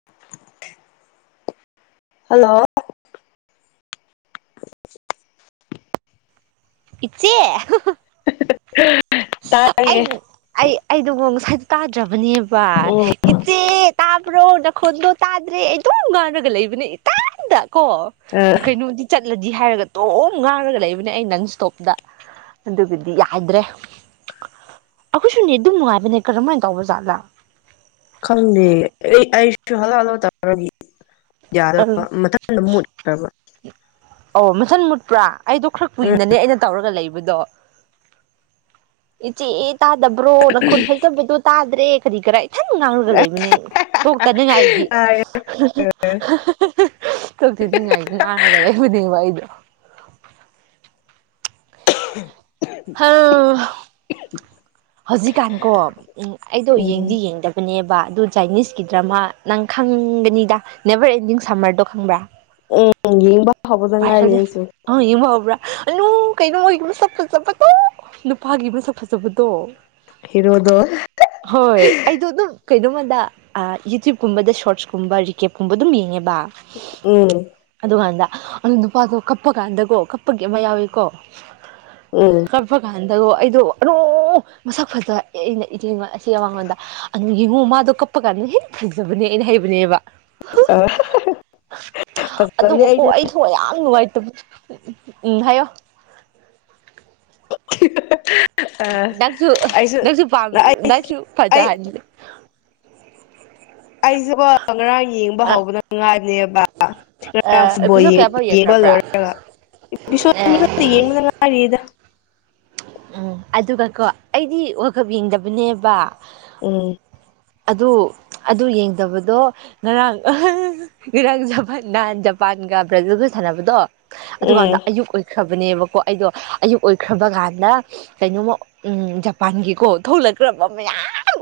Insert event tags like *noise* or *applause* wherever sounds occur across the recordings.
*inaudible* hello ꯏꯆꯦ ꯍꯨꯍꯥ ꯇꯥꯏꯌꯦ ꯑꯩ- ꯑꯩꯗꯨꯀꯣ ꯉꯁꯥꯏ ꯇꯥꯗ꯭ꯔꯕꯅꯦꯕ ꯎꯝ ꯏꯆꯦ ꯇꯥꯕ꯭ꯔꯣ ꯅꯈꯣꯟꯗꯣ ꯇꯥꯗ꯭ꯔꯦ ꯑꯗꯨꯝ ꯉꯥꯡꯔꯒ ꯂꯩꯕꯅꯦ ꯏꯇꯟꯗ ꯀꯣ ꯀꯩꯅꯣꯗꯤ ꯆꯠꯂꯗꯤ ꯍꯥꯏꯔꯒ ꯗꯨꯝ ꯉꯥꯡꯔꯒ ꯂꯩꯕꯅꯦ ꯑꯩ ꯅꯪꯟ ꯏꯁ꯭ꯇꯣꯞꯇ ꯑꯗꯨꯒꯗꯤ ꯌꯥꯗ꯭ꯔꯦ ꯑꯩꯈꯣꯏꯁꯨꯅꯦꯠ ꯑꯗꯨꯝ ꯅꯨꯡꯉꯥꯏꯕꯅꯦ ꯀꯔꯝꯃꯥꯏꯅ ꯇꯧꯕ ꯖꯥꯠꯂꯥ ꯈꯪꯗꯦ ꯑꯩ- ꯑꯩꯁꯨ ꯍꯂꯣ ꯍꯂꯣ ꯇꯔꯒꯤ ꯑꯪ ꯌꯥꯗꯕ ꯃꯊꯟꯗ ꯃꯨꯠꯈ꯭ꯔꯕ ꯑꯣ ꯃꯊꯟ ꯃꯨꯠꯄ꯭ꯔꯥ ꯑꯩꯗꯣ ꯈ꯭ꯔ ꯎꯝ ꯀꯨꯏꯅꯅꯦ ꯑꯩꯅ ꯇꯧꯔꯒ ꯂꯩꯕꯗꯣ ꯏꯆꯦ ꯇꯥꯗꯕ꯭ꯔꯣ ꯅꯈꯣꯜ ꯐꯖꯕꯗꯣ ꯇꯥꯗ꯭ꯔꯦ ꯀꯔꯤ ꯀꯔ ꯊꯟ ꯉꯥꯡꯔꯒ ꯂꯩꯕꯅꯦ ꯇꯣꯛꯇꯅꯤꯡꯉꯥꯏꯒꯤ ꯇꯥꯔꯦ ꯍꯥ-ꯍꯥ-ꯍꯥ ꯇꯣꯛꯇꯅꯤꯡꯉꯥꯏ ꯉꯥꯡꯔꯒ ꯂꯩꯕꯅꯦꯕ ꯑꯩꯗꯣ *unintelligible* ꯍꯧ *inaudible* ꯍꯧꯖꯤꯛꯀꯥꯟꯀꯣ ꯎꯝ ꯑꯩꯗꯣ ꯎꯝ ꯌꯦꯡꯗꯤ ꯌꯦꯡꯗ ꯅꯦꯕ ꯑꯗꯨ ꯆꯥꯏꯅꯤꯁꯀꯤ ꯗ꯭ꯔꯃ ꯅꯪ ꯈꯪꯒꯅꯤꯗ ꯅꯦꯕꯔ ꯑꯦꯟꯗꯤꯡ ꯁꯝꯃꯔꯗꯣ ꯈꯪꯕ꯭ꯔꯥ ꯎꯝ ꯌꯦꯡꯕ ꯍꯧꯕꯗ ꯉꯥꯏꯔꯤ ꯑꯩꯁꯨ ꯑꯥ ꯌꯦꯡꯕ ꯍꯧꯕꯔꯥ *unintelligible* ꯀꯩꯅꯣ ꯃꯣꯏ ꯃꯁꯛ ꯐꯖꯕꯗꯣ ꯅꯨꯄꯥꯒꯤ ꯃꯁꯛ ꯐꯖꯕꯗꯣ ꯍꯔꯣꯗꯣ ꯍꯣꯏ ꯑꯩꯗꯣ ꯑꯗꯨꯝ ꯀꯩꯗꯧꯃꯗ ꯑ ꯌꯨꯇ꯭ꯌꯨꯕꯀꯨꯝꯕꯗ ꯁꯣꯔꯠꯁꯀꯨꯝꯕ ꯔꯤꯀꯦꯞꯀꯨꯝꯕ ꯑꯗꯨꯝ ꯌꯦꯡꯉꯦꯕ ꯎꯝ ꯑꯗꯨꯀꯥꯟꯗ ꯑꯗꯨ ꯅꯨꯄꯥꯗꯣ ꯀꯞꯄ ꯀꯥꯟꯗꯀꯣ ꯀꯞꯄꯒꯤ ꯑꯃ ꯌꯥꯎꯋꯦꯀꯣ ꯎꯝ ꯀꯞꯄ ꯀꯥꯟꯗꯀꯣ ꯑꯩꯗꯣ ꯑꯗꯨ ꯃꯁꯛ ꯐꯖ ꯑꯩꯅ ꯏꯆꯦ ꯑꯁꯤ ꯃꯉꯣꯟꯗ ꯑꯗꯨ ꯌꯦꯡꯉꯨ ꯃꯥꯗꯣ ꯀꯞꯄ ꯀꯥꯟꯗ ꯍꯦꯛ ꯐꯖꯕꯅꯦ ꯑꯩꯅ ꯍꯩꯕꯅꯦꯕ ꯑ ꯐꯁꯨ ꯀꯣ ꯌꯥꯝ ꯅꯨꯡꯉꯥꯏꯇꯕ ꯎꯝ ꯍꯥꯏꯌꯣ ꯍꯥꯍꯥꯍꯥ ꯅꯥꯡꯁꯨ ꯅꯪꯁꯨ ꯄꯥꯝ ꯑꯩ ꯅꯥꯪꯁꯨ ꯑꯩ ꯐꯖꯍꯟ ꯑꯩꯁꯦꯕꯣ ꯉꯔꯥꯡ ꯌꯦꯡꯕ ꯑ ꯍꯧꯕꯅ ꯉꯥꯏꯅꯦ ꯑ ꯕꯐꯨꯠꯕꯣꯜ ꯑꯦꯄꯤꯁꯣꯠ ꯀꯌꯥꯐꯥꯎ ꯌꯦꯡꯕ ꯌꯦꯡꯈ꯭ꯔꯕ꯭ꯔꯥ ꯂꯣꯏꯔꯒ ꯑꯦ ꯌꯦꯡꯗꯉꯥꯏꯔꯤꯗ ꯎꯝ ꯑꯗꯨꯒ ꯀꯣ ꯑꯩꯗꯤ ꯋꯥꯔꯜꯗꯀꯞ ꯌꯦꯡꯗꯕꯅꯦꯕ ꯎꯝ ꯑꯗꯨ ꯑꯗꯨ ꯌꯦꯡꯗꯕꯗꯣ ꯉꯔꯥꯡ ꯏꯔꯥꯡ ꯖꯄ ꯖꯄꯥꯟꯒ ꯕ꯭ꯔꯥꯖꯤꯜꯒ ꯁꯥꯟꯅꯕꯗꯣ ꯎꯝ ꯑꯗꯨꯀꯥꯟꯗ ꯑꯌꯨꯛ ꯈ꯭ꯔꯕꯅꯦꯕꯀꯣ ꯑꯩꯗꯣ ꯑꯌꯨꯛ ꯑꯣꯏꯈ꯭ꯔꯕ ꯀꯥꯟꯗ ꯀꯩꯅꯣꯃ ꯎꯝ ꯖꯄꯥꯟꯒꯤꯀꯣ ꯊꯣꯛꯂꯛꯈ꯭ꯔꯕ ꯃꯌꯥꯝ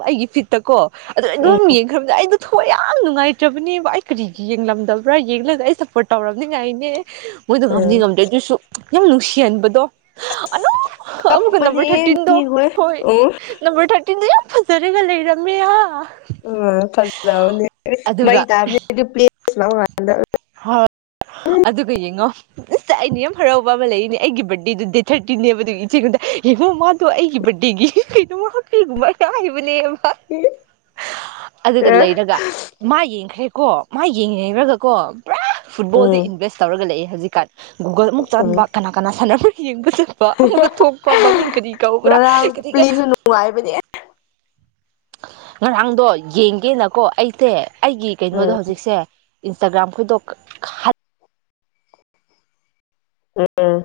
ꯑꯩꯒꯤ ꯐꯤꯠꯇꯀꯣ ꯑꯗꯣ ꯎꯝ ꯑꯩꯩꯑꯗꯨꯝ ꯌꯦꯡꯈ꯭ꯔꯕꯅꯦ ꯑꯩꯗꯣ ꯊꯣꯛꯌꯥꯝ ꯅꯨꯡꯉꯥꯏꯇ꯭ꯔꯕꯅꯦꯕ ꯑꯩꯀꯔꯤ ꯌꯦꯡꯂꯝꯗꯕ꯭ꯔꯥ ꯌꯦꯡꯂꯒ ꯑꯩꯁꯞꯄꯣꯔꯠ ꯇꯧꯔꯝꯅꯤꯉꯥꯏꯅꯦ ꯃꯣꯏꯗꯣ ꯍꯥꯝꯗꯤ ꯎꯝ ꯉꯝꯗ꯭ꯔꯦ ꯑꯗꯨꯁꯨ ꯌꯥꯝ ꯅꯨꯡꯁꯤꯍꯟꯕꯗꯣ ꯑꯗꯣ ꯑꯃꯨꯛꯀ ꯀꯞꯄꯅꯦ ꯅꯝꯕꯔ ꯊꯥꯔꯇꯤꯟꯗꯣ ꯃꯤꯈꯣꯏ ꯍꯣꯏ ꯎꯝ ꯅꯝꯕꯔ ꯊꯥꯔꯇꯤꯟꯗ ꯌꯥꯝ ꯐꯖꯔꯒ ꯂꯩꯔꯝꯃꯦ ꯑ ꯐꯜ ꯂꯅꯤ ꯑꯗꯨꯒ ꯃꯩꯅꯦ꯭ꯂ ꯍꯣꯏ ꯑꯗꯨꯒ ꯌꯦꯡꯉꯣ ꯏꯁꯥꯏ ꯑꯩꯗꯤ ꯌꯥꯝ ꯍꯔꯥꯎꯕ ꯑꯃ ꯂꯩꯌꯦꯅꯦ ꯑꯩꯒꯤ ꯕꯥꯔꯗꯦꯗꯨ ꯗꯦꯠ ꯊꯥꯔꯇꯤꯟꯅꯦꯕ ꯑꯗꯨꯒꯤ ꯏꯆꯦꯉꯣꯟꯗ ꯌꯦꯡꯉꯣ ꯑꯗꯣ ꯑꯩꯒꯤ ꯕꯥꯔꯗꯦꯒꯤ ꯀꯩꯅꯣꯃ ꯍꯄꯤꯅꯕꯅ ꯍꯥꯏꯕꯅꯦꯕ ꯑꯗꯨꯗ ꯂꯩꯔꯒ ꯃꯥ ꯌꯦꯡꯈ꯭ꯔꯦꯀꯣ ꯃꯥ ꯌꯦꯡꯉꯦꯔꯒꯀꯣ ꯄꯨꯔꯥ ꯐꯨꯠꯕꯣꯜꯗ ꯎꯝ ꯏꯟꯚꯦꯁ ꯇꯧꯔꯒ ꯂꯩꯑꯦ ꯍꯧꯖꯤꯛꯀꯥꯟ ꯒꯨꯜ ꯑꯃꯨꯛ ꯎꯝ ꯆꯥꯟꯕ ꯀꯅꯥ ꯀꯅꯥ ꯁꯥꯟꯅꯅꯕ ꯌꯦꯡꯕꯁꯨ ꯑꯃꯨꯛꯀ ꯊꯣꯛꯄ ꯃꯃꯤꯡ ꯀꯔꯤ ꯀꯧꯕ꯭ꯔꯥ ꯉꯔꯥꯡ ꯀꯔꯤ ꯄ꯭ꯂꯦꯁꯨ ꯅꯨꯡꯉꯥꯏꯕꯅꯦ ꯉꯔꯥꯡꯗꯣ ꯌꯦꯡꯒꯦꯅꯀꯣ ꯑꯩꯁꯦ ꯑꯩꯒꯤ ꯀꯩꯅꯣꯗꯣ ꯎꯝ ꯍꯧꯖꯤꯛꯁꯦ ꯏꯟꯁꯇꯥꯒ꯭ꯔꯥꯝꯈꯣꯏꯗꯣ ꯎꯝ